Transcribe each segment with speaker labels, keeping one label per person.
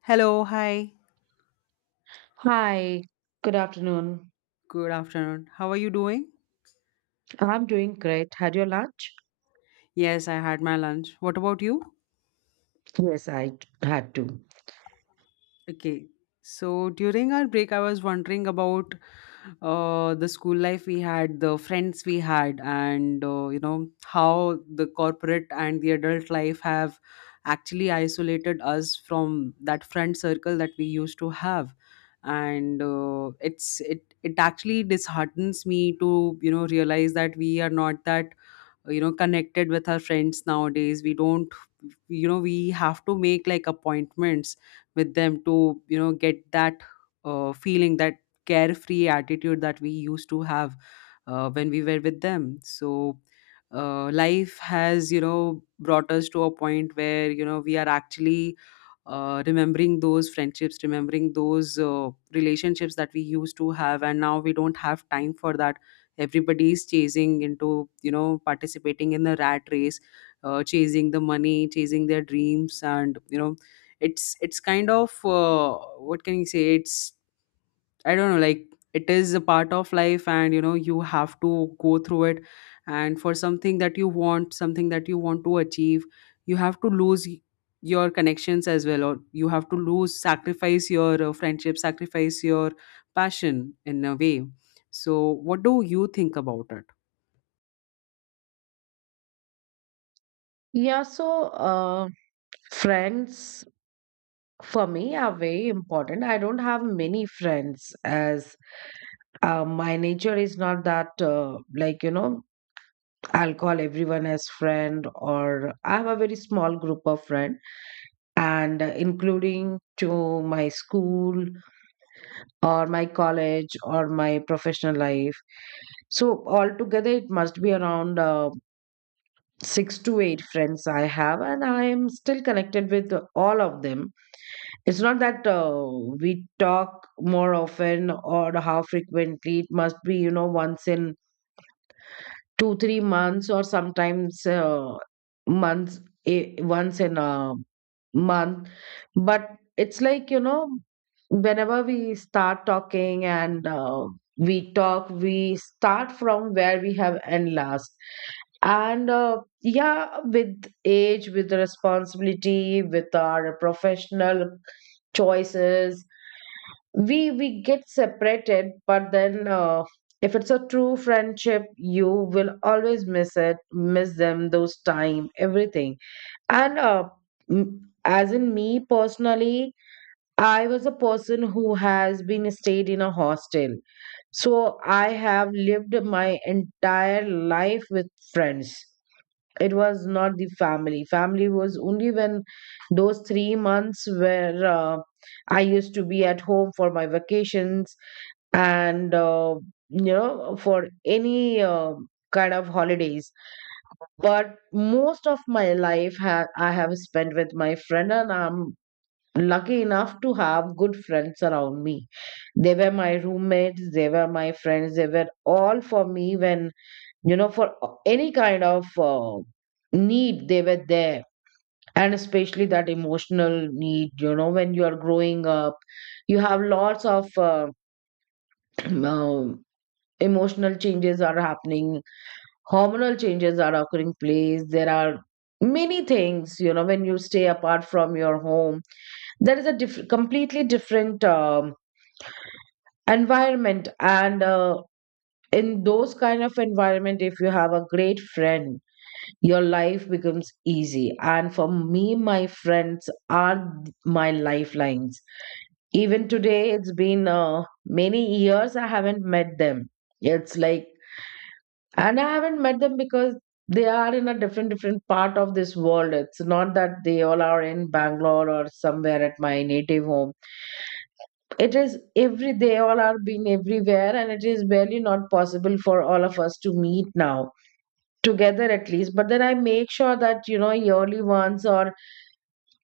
Speaker 1: Hello, hi.
Speaker 2: Hi, good afternoon.
Speaker 1: Good afternoon. How are you doing?
Speaker 2: I'm doing great. Had your lunch?
Speaker 1: Yes, I had my lunch. What about you?
Speaker 2: Yes, had to.
Speaker 1: Okay. So during our break, I was wondering about the school life we had, the friends we had, and how the corporate and the adult life have actually isolated us from that friend circle that we used to have. And it actually disheartens me to realize that we are not that connected with our friends nowadays. We don't, we have to make like appointments with them to get that feeling, that carefree attitude that we used to have when we were with them. So life has, brought us to a point where, we are actually remembering those friendships, remembering those relationships that we used to have, and now we don't have time for that. Everybody is chasing into, participating in the rat race, chasing the money, chasing their dreams. And it's kind of, what can you say, it's I don't know, like it is a part of life and you have to go through it. And for something that you want, something that you want to achieve, you have to your connections as well, or you have to lose, sacrifice your friendship, sacrifice your passion in a way. So what do you think about it?
Speaker 2: Yeah, friends for me are very important. I don't have many friends as my nature is not that, like, you know, I'll call everyone as friend, or I have a very small group of friends, and including to my school or my college or my professional life. So altogether, it must be around 6 to 8 friends I have, and I am still connected with all of them. It's not that we talk more often or how frequently. It must be, you know, once in 2 3 months, or sometimes months, eh, once in a month, but it's like, you know, whenever we start talking, and we talk, we start from where we have end last, and yeah, with age, with the responsibility, with our professional choices, we get separated, but then if it's a true friendship, you will always miss it, miss them, those time, everything. And as in me personally, I was a person who has been stayed in a hostel, so I have lived my entire life with friends. It was not the family. Family was only when those 3 months where I used to be at home for my vacations, and you know, for any, kind of holidays, but most of my life I have spent with my friend, and I'm lucky enough to have good friends around me. They were my roommates, they were my friends, they were all for me when, you know, for any kind of, need, they were there. And especially that emotional need, you know, when you are growing up, you have lots of, um, emotional changes are happening, hormonal changes are occurring place, there are many things, you know, when you stay apart from your home, there is a completely different, environment, and in those kind of environment, if you have a great friend, your life becomes easy. And for me, my friends are my lifelines. Even today, it's been, many years I haven't met them. It's like, and I haven't met them because they are in a different part of this world. It's not that they all are in Bangalore or somewhere at my native home. It is every, they all are being everywhere, and it is barely not possible for all of us to meet now together at least. But then I make sure that, you know, yearly once, or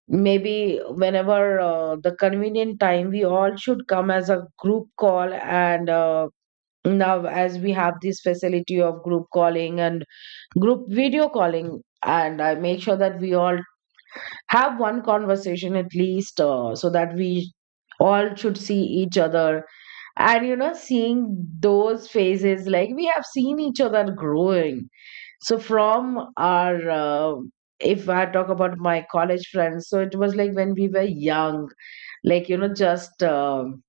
Speaker 2: maybe whenever, the convenient time, we all should come as a group call. And now as we have this facility of group calling and group video calling, and I make sure that we all have one conversation at least, so that we all should see each other. And you know, seeing those faces, like we have seen each other growing. So from our, if I talk about my college friends, so it was like when we were young, like you know, just,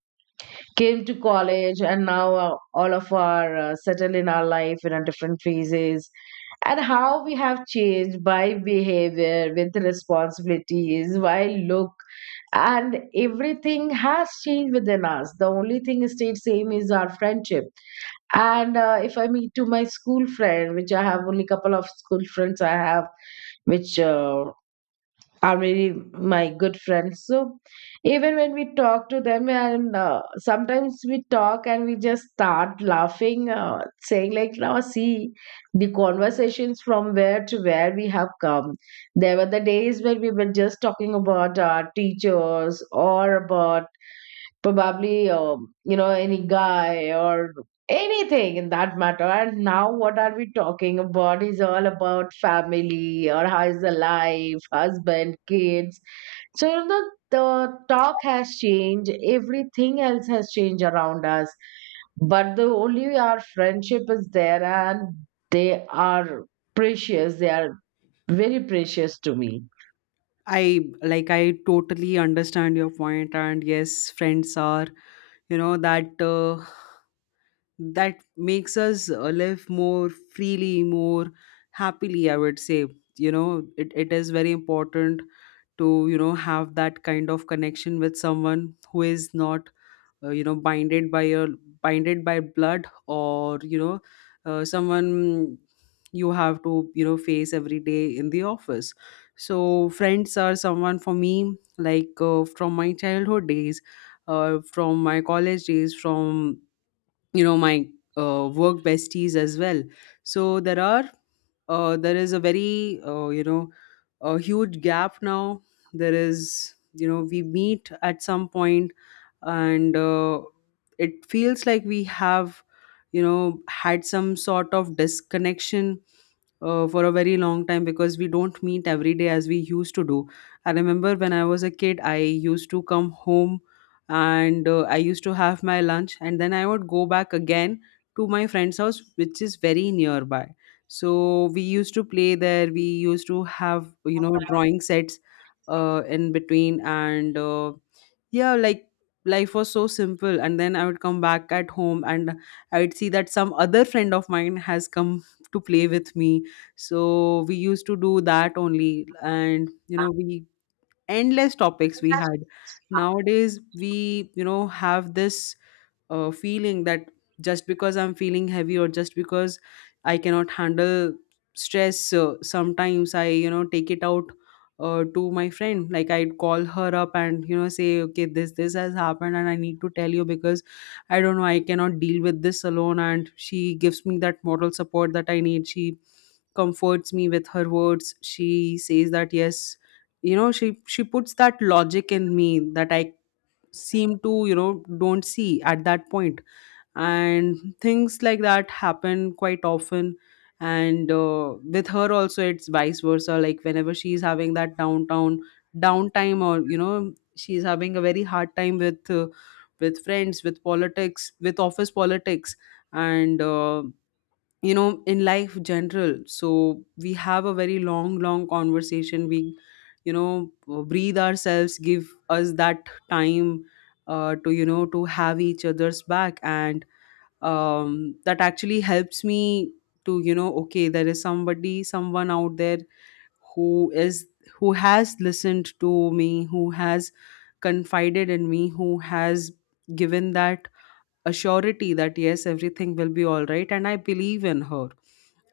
Speaker 2: came to college, and now, all of our, settled in our life, in our different phases. And how we have changed by behavior, with responsibilities, by look, and everything has changed within us. The only thing stayed same is our friendship. And if I meet to my school friend, which I have only couple of school friends I have, which are really my good friends. So even when we talk to them, and sometimes we talk and we just start laughing, saying like, now see, the conversations, from where to where we have come. There were the days when we were just talking about our teachers, or about probably, you know, any guy or anything in that matter. And now what are we talking about is all about family, or how is the life, husband, kids. So you know, the talk has changed, everything else has changed around us, but the only, our friendship is there, and they are precious, they are very precious to me.
Speaker 1: I totally understand your point, and yes, friends are, that that makes us live more freely, more happily, I would say. You know, it is very important to have that kind of connection with someone who is not uh, you know binded by your binded by blood, or someone you have to face every day in the office. So friends are someone for me, like from my childhood days, from my college days, from my work besties as well. So there are there is a very a huge gap now. There is, we meet at some point, and it feels like we have, had some sort of disconnection for a very long time because we don't meet every day as we used to do. I remember when I was a kid, I used to come home and I used to have my lunch, and then I would go back again to my friend's house, which is very nearby. So we used to play there, we used to have, you know, drawing sets in between, and yeah, like life was so simple. And then I would come back at home and I would see that some other friend of mine has come to play with me. So we used to do that only, and you know we endless topics we had. Nowadays we, have this feeling that just because I'm feeling heavy, or just because I cannot handle stress, sometimes I, take it out to my friend. Like I'd call her up and, say okay, this has happened and I need to tell you because I don't know, I cannot deal with this alone. And she gives me that moral support that I need, she comforts me with her words, she says that yes, she puts that logic in me that I seem to, don't see at that point. And things like that happen quite often. And with her also it's vice versa. Like whenever she's having that downtown downtime, or she's having a very hard time with friends, with politics, with office politics, and in life general, so we have a very long, long conversation. We, breathe ourselves, give us that time to, to have each other's back. And that actually helps me to, okay, there is somebody, someone out there who is, who has listened to me, who has confided in me, who has given that, a surety that yes, everything will be all right, and I believe in her.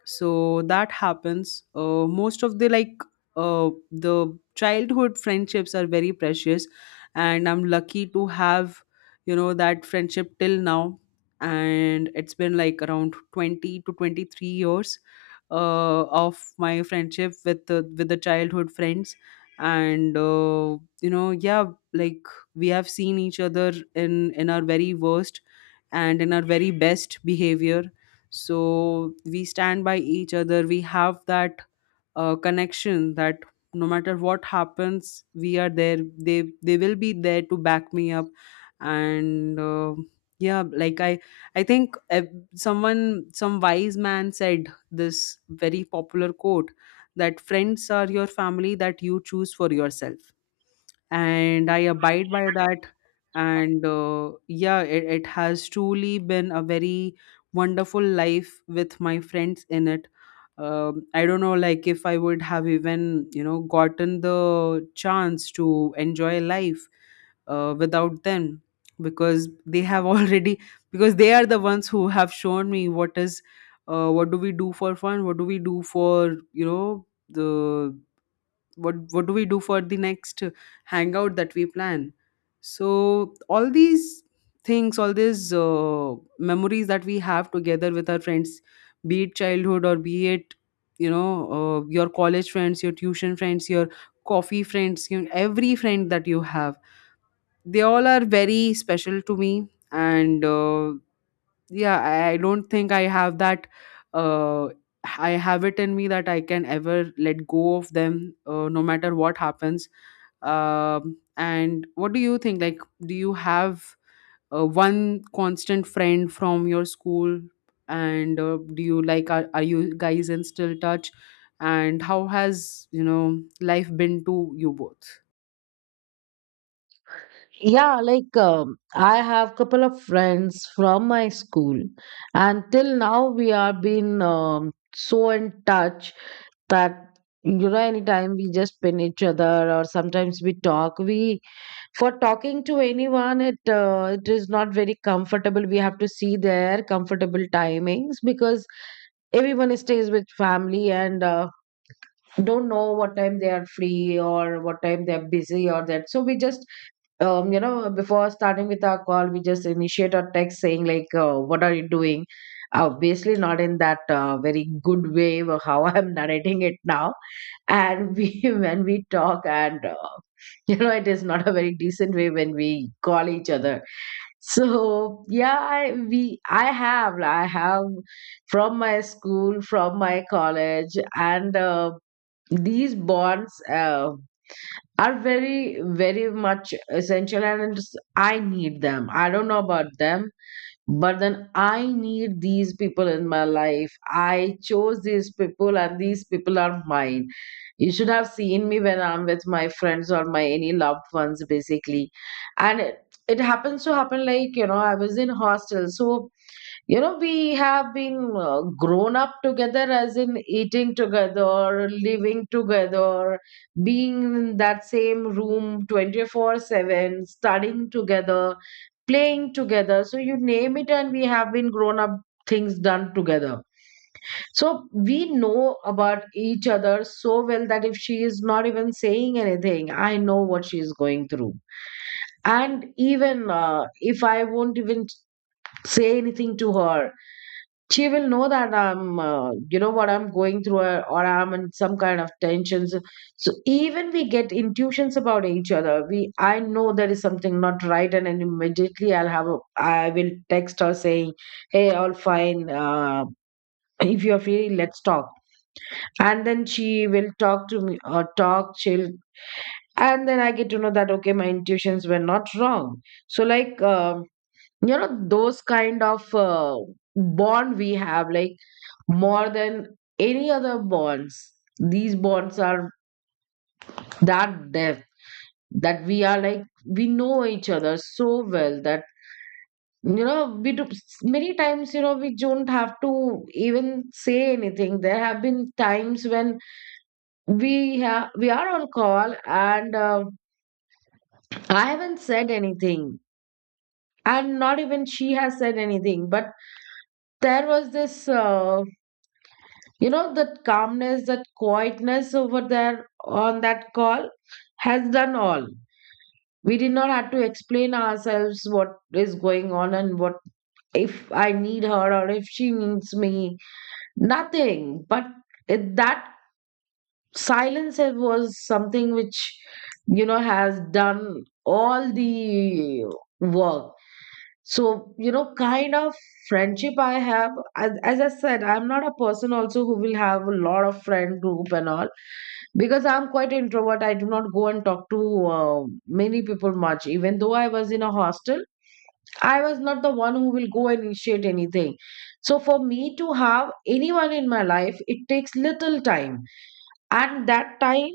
Speaker 1: So that happens most of the, like the childhood friendships are very precious, and I'm lucky to have, that friendship till now. And it's been like around 20 to 23 years uh, of my friendship with the childhood friends. And yeah, like we have seen each other in in our very worst and in our very best behavior. So we stand by each other. We have that connection that no matter what happens, we are there. They will be there to back me up. And yeah, like I think someone, some wise man, said this very popular quote, that friends are your family that you choose for yourself, and I abide by that. And yeah, it has truly been a very wonderful life with my friends in it. I don't know, like if I would have even, gotten the chance to enjoy life without them, because they have already, because they are the ones who have shown me what is what do we do for fun, what do we do for, you know the what do we do for the next hangout that we plan. So all these things, all these memories that we have together with our friends, be it childhood, or be it, your college friends, your tuition friends, your coffee friends, you know, every friend that you have, they all are very special to me. And yeah, I don't think uh, I have it in me that I can ever let go of them no matter what happens. And what do you think, like, do you have one constant friend from your school, and do you, like, are you guys in still touch, and how has, life been to you both?
Speaker 2: Yeah, like, I have couple of friends from my school, and till now we are been, so in touch that you know, anytime we just pin each other or sometimes we talk. We, for talking to anyone, it is not very comfortable. We have to see their comfortable timings, because everyone stays with family, and don't know what time they are free or what time they are busy or that. So we just, you know, before starting with our call, we just initiate a text saying like, "What are you doing?" Obviously, not in that, very good way of how I'm narrating it now. And we, when we talk, and you know, it is not a very decent way when we call each other. So yeah, I have from my school, from my college, and, these bonds, uh, are very much essential, and I need them, I don't know about them, but then I need these people in my life. I chose these people, and these people are mine. You should have seen me when I'm with my friends or my any loved ones, basically. And it happens to happen like, you know, I was in hostel, so you know, we have been, grown up together, as in eating together, living together, being in that same room 24/7, studying together, playing together, so you name it, and we have been grown up, things done together. So we know about each other so well that if she is not even saying anything, I know what she is going through. And even, if I won't even say anything to her, she will know that I'm, you know, what I'm going through, or I'm in some kind of tensions. So even we get intuitions about each other. We, I know there is something not right, and then immediately I'll have, a, I will text her saying, "Hey, all fine. If you're free, let's talk." And then she will talk to me, or talk, she'll, and then I get to know that okay, my intuitions were not wrong. So like, you know, those kind of, bond we have, like more than any other bonds. These bonds are that depth, that we are like, we know each other so well that, you know, we do, many times, you know, we don't have to even say anything. There have been times when we have, we are on call, and I haven't said anything, and not even she has said anything, but there was this, you know, that calmness, that quietness over there on that call has done all. We did not have to explain ourselves what is going on, and what if I need her or if she needs me. Nothing. But it, that silence, it was something which, you know, has done all the work. So, you know, kind of friendship I have, as I said, I'm not a person also who will have a lot of friend group and all, because I'm quite introvert. I do not go and talk to, many people much. Even though I was in a hostel, I was not the one who will go and initiate anything. So, for me to have anyone in my life, it takes little time. And that time,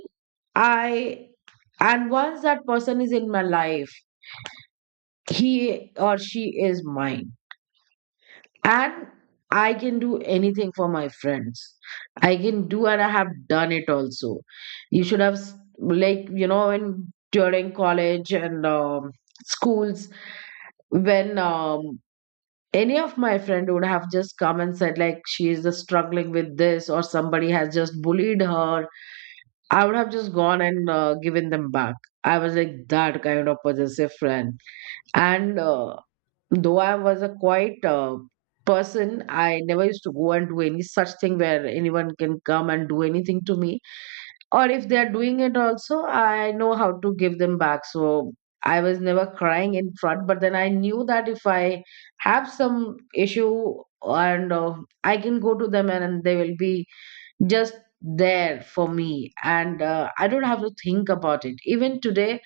Speaker 2: I, and once that person is in my life, he or she is mine. And I can do anything for my friends. I can do, and I have done it also. You should have s- Like, you know, when during college and, schools, when, any of my friend would have just come and said like she is just struggling with this, or somebody has just bullied her, I would have just gone and, given them back. I was like that kind of possessive friend. And though I was a quiet, person, I never used to go and do any such thing where anyone can come and do anything to me. Or if they are doing it also, I know how to give them back. So I was never crying in front, but then I knew that if I have some issue, and I can go to them, and they will be just there for me, and I don't have to think about it. Even today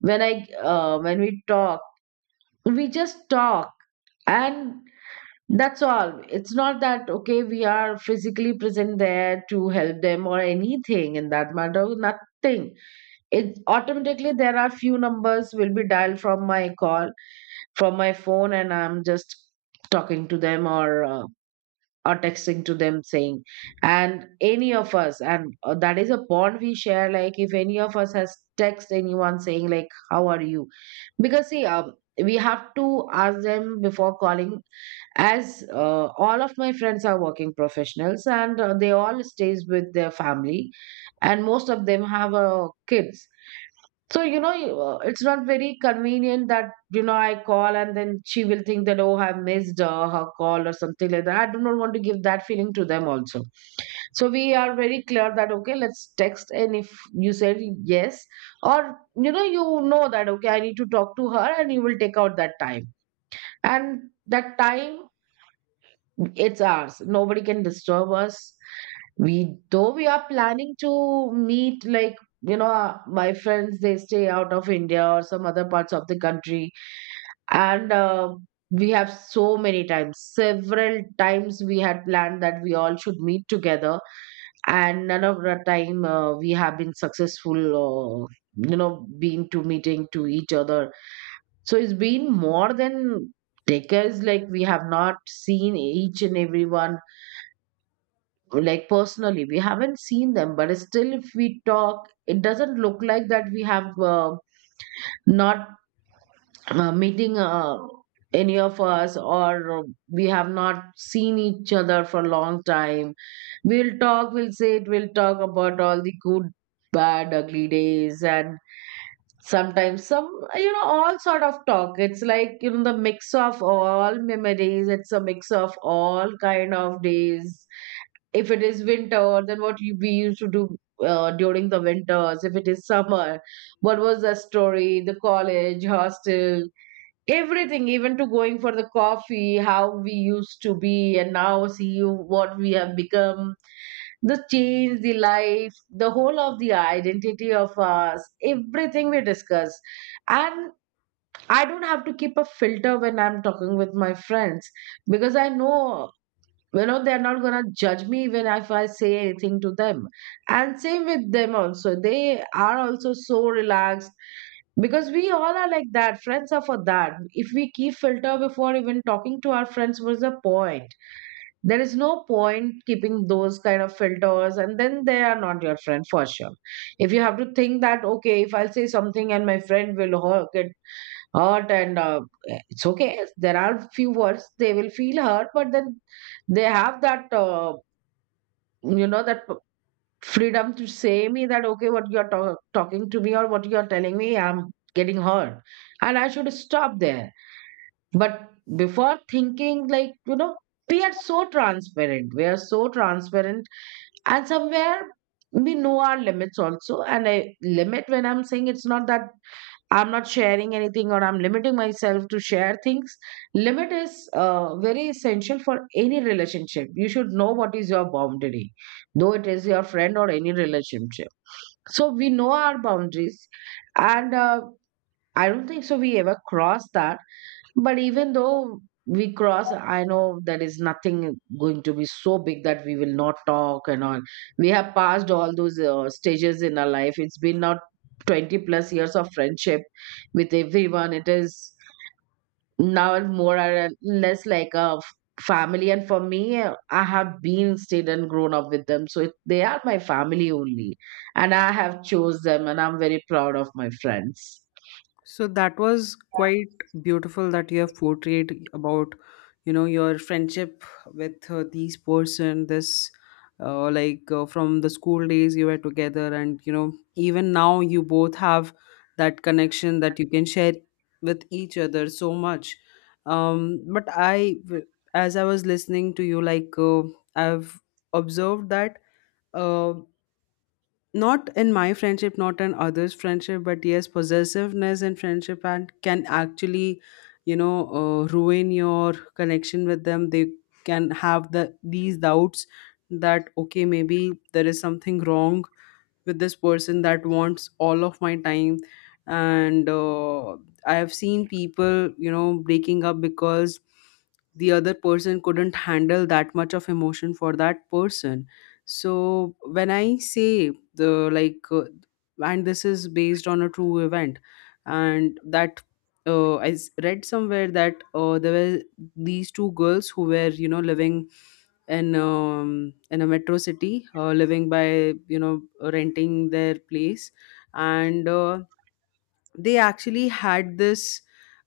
Speaker 2: when I, when we talk, we just talk, and that's all. It's not that, okay, we are physically present there to help them or anything in that matter, nothing. It automatically there are few numbers will be dialed from my call, from my phone, and I'm just talking to them or or texting to them saying, and any of us, and that is a bond we share. Like if any of us has text anyone saying like, how are you? Because see, we have to ask them before calling as all of my friends are working professionals and they all stays with their family and most of them have kids, so you know it's not very convenient that, you know, I call and then she will think that, oh, I've missed her call or something like that. I do not want to give that feeling to them also. So we are very clear that, okay, let's text, and if you said yes or, you know, you know that, okay, I need to talk to her and you will take out that time, and that time it's ours. Nobody can disturb us. We, though we are planning to meet, like, my friends, they stay out of India or some other parts of the country. And we have so many times, several times we had planned that we all should meet together. And none of the time we have been successful, being to meeting to each other. So it's been more than decades, like, we have not seen each and everyone, like, personally we haven't seen them, but still if we talk it doesn't look like that we have not meeting any of us, or we have not seen each other for a long time. We'll talk, we'll say it, we'll talk about all the good, bad, ugly days, and sometimes some, you know, all sort of talk. It's like, you know, the mix of all memories. It's a mix of all kind of days. If it is winter, then we used to do during the winters. If it is summer, what was the story? The college, hostel, everything, even to going for the coffee, how we used to be, and now see what we have become. The change, the life, the whole of the identity of us, everything we discuss. And I don't have to keep a filter when I'm talking with my friends, because I know, you know, they're not gonna judge me even if I say anything to them. And same with them also, they are also so relaxed, because we all are like that. Friends are for that. If we keep filter before even talking to our friends, what's the point? There is no point keeping those kind of filters, and then they are not your friend for sure. If you have to think that, okay, if I'll say something and my friend will get hurt, and it's okay, there are few words they will feel hurt, but then they have that that freedom to say me that, okay, what you're talking to me or what you're telling me, I'm getting hurt, and I should stop there. But before thinking, like, you know, we are so transparent, we are so transparent. And somewhere we know our limits also, and I limit, when I'm saying, it's not that I'm not sharing anything or I'm limiting myself to share things. Limit is very essential for any relationship. You should know what is your boundary, though it is your friend or any relationship. So we know our boundaries, and I don't think so we ever crossed that. But even though we cross, I know there is nothing going to be so big that we will not talk and all. We have passed all those stages in our life. It's been now 20 plus years of friendship with everyone. It is now more or less like a family. And for me, I have been stayed and grown up with them. So it, they are my family only. And I have chose them, and I'm very proud of my friends.
Speaker 1: So that was quite beautiful that you have portrayed about, you know, your friendship with these person. This, like from the school days you were together, and you know, even now you both have that connection that you can share with each other so much. Um, but I, w- as I was listening to you, like I've observed that. Uh, Not in my friendship, not in others' friendship, but yes, possessiveness in friendship and can actually, you know, ruin your connection with them. They can have these doubts that okay, maybe there is something wrong with this person that wants all of my time. And I have seen people, breaking up because the other person couldn't handle that much of emotion for that person. So when I say the, like and this is based on a true event. And that read somewhere that there were these two girls who were, living in a metro city, living by, you know, renting their place. And they actually had this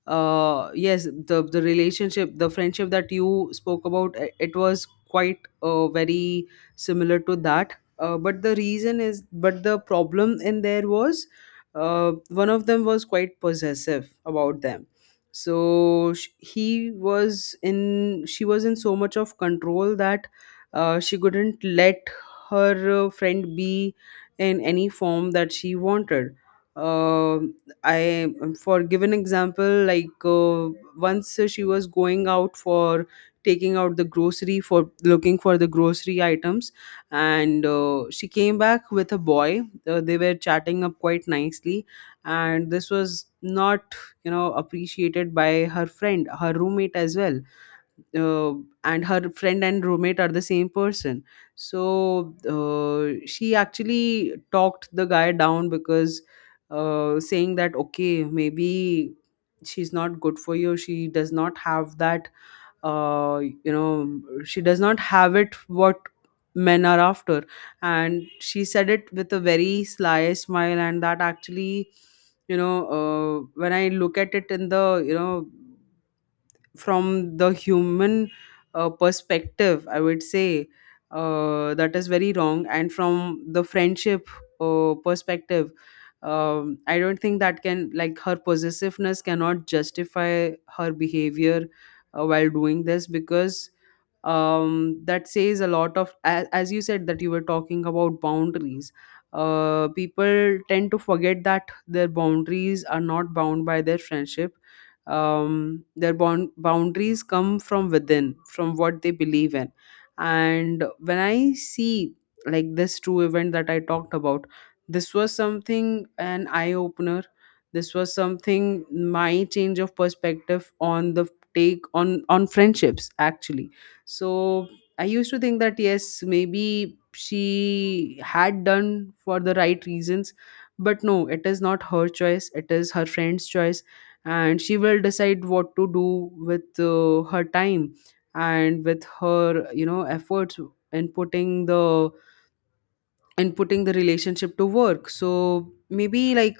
Speaker 1: yes, the relationship, the friendship that you spoke about, it was quite very similar to that. Uh, but the reason is, but the problem in there was one of them was quite possessive about them. So sh- he was in she was in so much of control that she couldn't let her friend be in any form that she wanted. Uh, I, for given example, like once she was going out for taking out the grocery for looking for the grocery items, and she came back with a boy. They were chatting up quite nicely, and this was not, appreciated by her friend, her roommate as well. uh, and her friend and roommate are the same person. So she actually talked the guy down because, saying that okay, maybe she's not good for you, she does not have that she does not have it what men are after. And she said it with a very sly smile, and that actually, when I look at it in the, from the human perspective, I would say that is very wrong. And from the friendship perspective, I don't think that can, like her possessiveness cannot justify her behavior while doing this. Because that says a lot of, as you said, that you were talking about boundaries, people tend to forget that their boundaries are not bound by their friendship. Their boundaries come from within, from what they believe in. And when I see, like, this true event that I talked about, this was something, an eye opener, this was something, my change of perspective on the take on friendships, actually. So I used to think that yes, maybe she had done for the right reasons. But no, it is not her choice, it is her friend's choice. And she will decide what to do with her time and with her, you know, efforts in putting the, in putting the relationship to work. So maybe like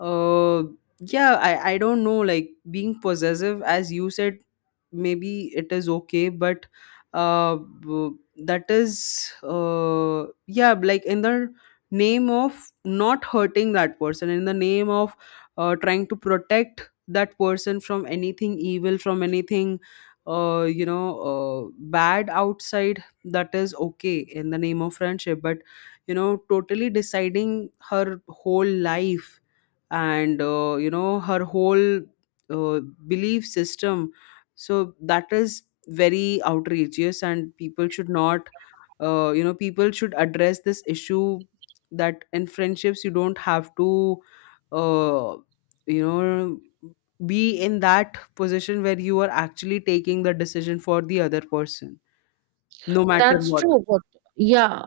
Speaker 1: uh, yeah, I don't know. Like being possessive, as you said, maybe it is okay, but that is yeah, like in the name of not hurting that person, in the name of trying to protect that person from anything evil, from anything bad outside, that is okay in the name of friendship. But you know, totally deciding her whole life and, you know, her whole uh, belief system, so that is very outrageous. And people should not, you know, people should address this issue, that in friendships you don't have to, uh, you know, be in that position where you are actually taking the decision for the other person no matter
Speaker 2: That's
Speaker 1: what.
Speaker 2: true, but yeah,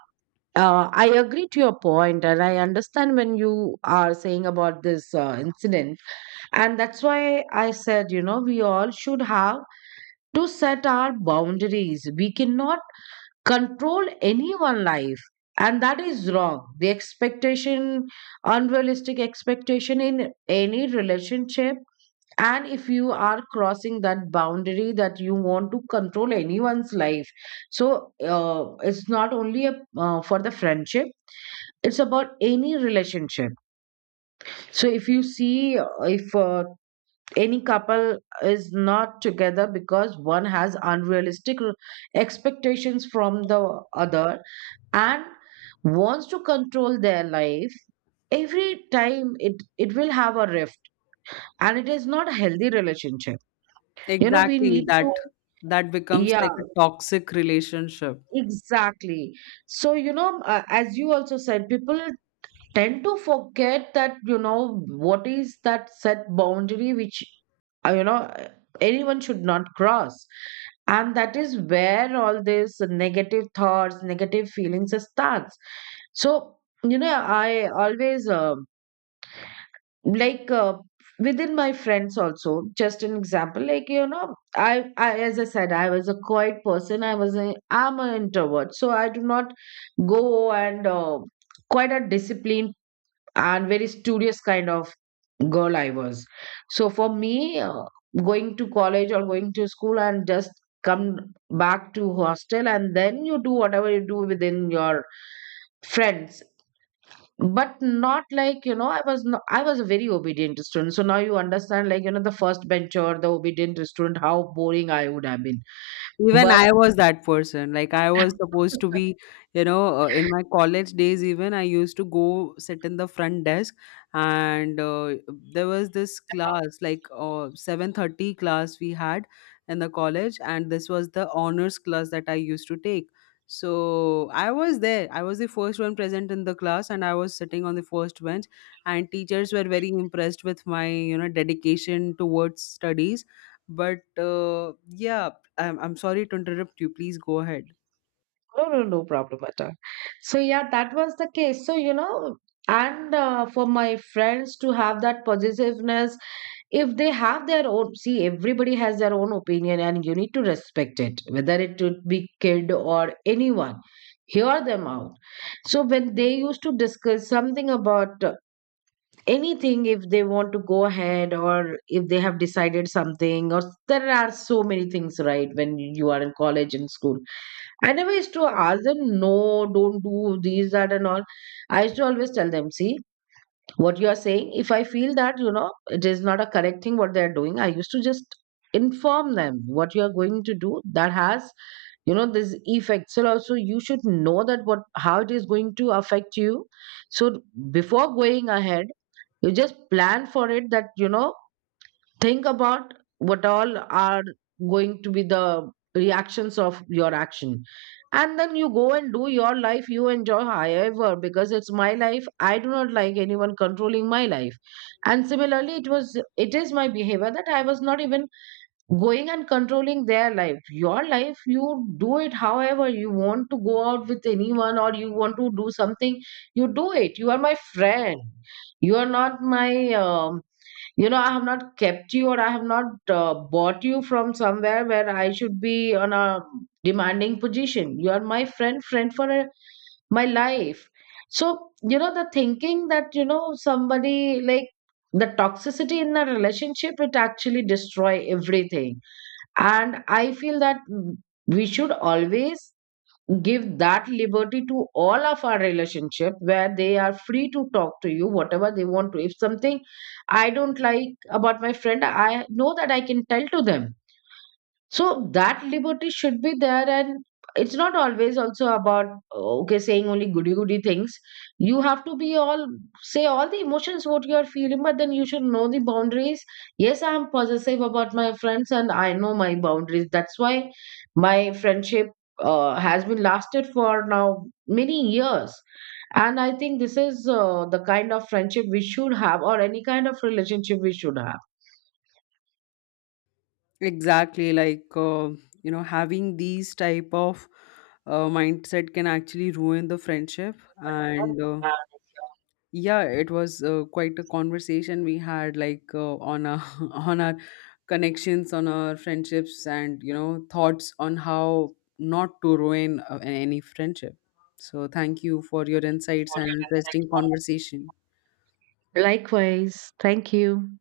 Speaker 2: I agree to your point, and I understand when you are saying about this incident. And that's why I said, you know, we all should have to set our boundaries. We cannot control anyone' life, and that is wrong. The expectation, unrealistic expectation in any relationship, and if you are crossing that boundary that you want to control anyone's life, so it's not only a, for the friendship, it's about any relationship. So if you see, if any couple is not together because one has unrealistic expectations from the other and wants to control their life, every time it will have a rift, and it is not a healthy relationship. You know, we
Speaker 1: Exactly,
Speaker 2: need to.
Speaker 1: that, that becomes
Speaker 2: Yeah,
Speaker 1: like a toxic relationship.
Speaker 2: exactly. So, you know, as you also said, people tend to forget that, you know, what is that set boundary which, uh, you know, anyone should not cross. And that is where all these negative thoughts, negative feelings starts. So, you know, I always like uh, within my friends also, just an example, like, you know, I, as I said, I was a quiet person, I was a, I'm an introvert, so I do not go and quite a disciplined and very studious kind of girl I was. So for me, going to college or going to school and just come back to hostel, and then you do whatever you do within your friends. But not like, you know, I was not, I was a very obedient student. So now you understand, like, you know, the first bencher, the obedient student, how boring I would have been.
Speaker 1: Even
Speaker 2: But
Speaker 1: I was that person. Like I was supposed to be, you know, in my college days, even I used to go sit in the front desk. And there was this class, like 7:30 class we had in the college, and this was the honors class that I used to take. So I was there. I was the first one present in the class, and I was sitting on the first bench. And teachers were very impressed with my, you know, dedication towards studies. But yeah, I'm sorry to interrupt you. Please go ahead.
Speaker 2: no, no, no problem at all. So yeah, that was the case. So you know, and for my friends to have that positiveness, if they have their own, see, everybody has their own opinion, and you need to respect it, whether it would be kid or anyone. Hear them out. So when they used to discuss something about anything, if they want to go ahead or if they have decided something, or there are so many things, right, when you are in college and school, I never used to ask them, no, don't do these that and all. I used to always tell them, see what you are saying. If I feel that, you know, it is not a correct thing what they are doing, I used to just inform them, what you are going to do that has, you know, this effect, so also you should know that what, how it is going to affect you. So before going ahead, you just plan for it, that you know, think about what all are going to be the reactions of your action, and then you go and do your life, you enjoy however, because it's my life, I do not like anyone controlling my life. And similarly, it was, it is my behavior that I was not even going and controlling their life. Your life, you do it however you want to. Go out with anyone or you want to do something, you do it, you are my friend. You are not my you know, I have not kept you or I have not bought you from somewhere where I should be on a demanding position. You are my friend, friend for my life. So you know, the thinking that, you know, somebody like the toxicity in a relationship, it actually destroy everything. And I feel that we should always give that liberty to all of our relationship, where they are free to talk to you whatever they want to. If something I don't like about my friend, I know that I can tell to them. So that liberty should be there, and it's not always also about, oh, okay, saying only goody goody things. You have to be all, say all the emotions what you are feeling, but then you should know the boundaries. Yes, I am possessive about my friends, and I know my boundaries. That's why my friendship has been lasted for now many years. And I think this is the kind of friendship we should have, or any kind of relationship we should have.
Speaker 1: Exactly, like you know, having these type of mindset can actually ruin the friendship. And yeah, it was quite a conversation we had, like on our on our connections, on our friendships, and you know, thoughts on how not to ruin any friendship. So thank you for your insights and interesting conversation.
Speaker 2: Likewise, thank you.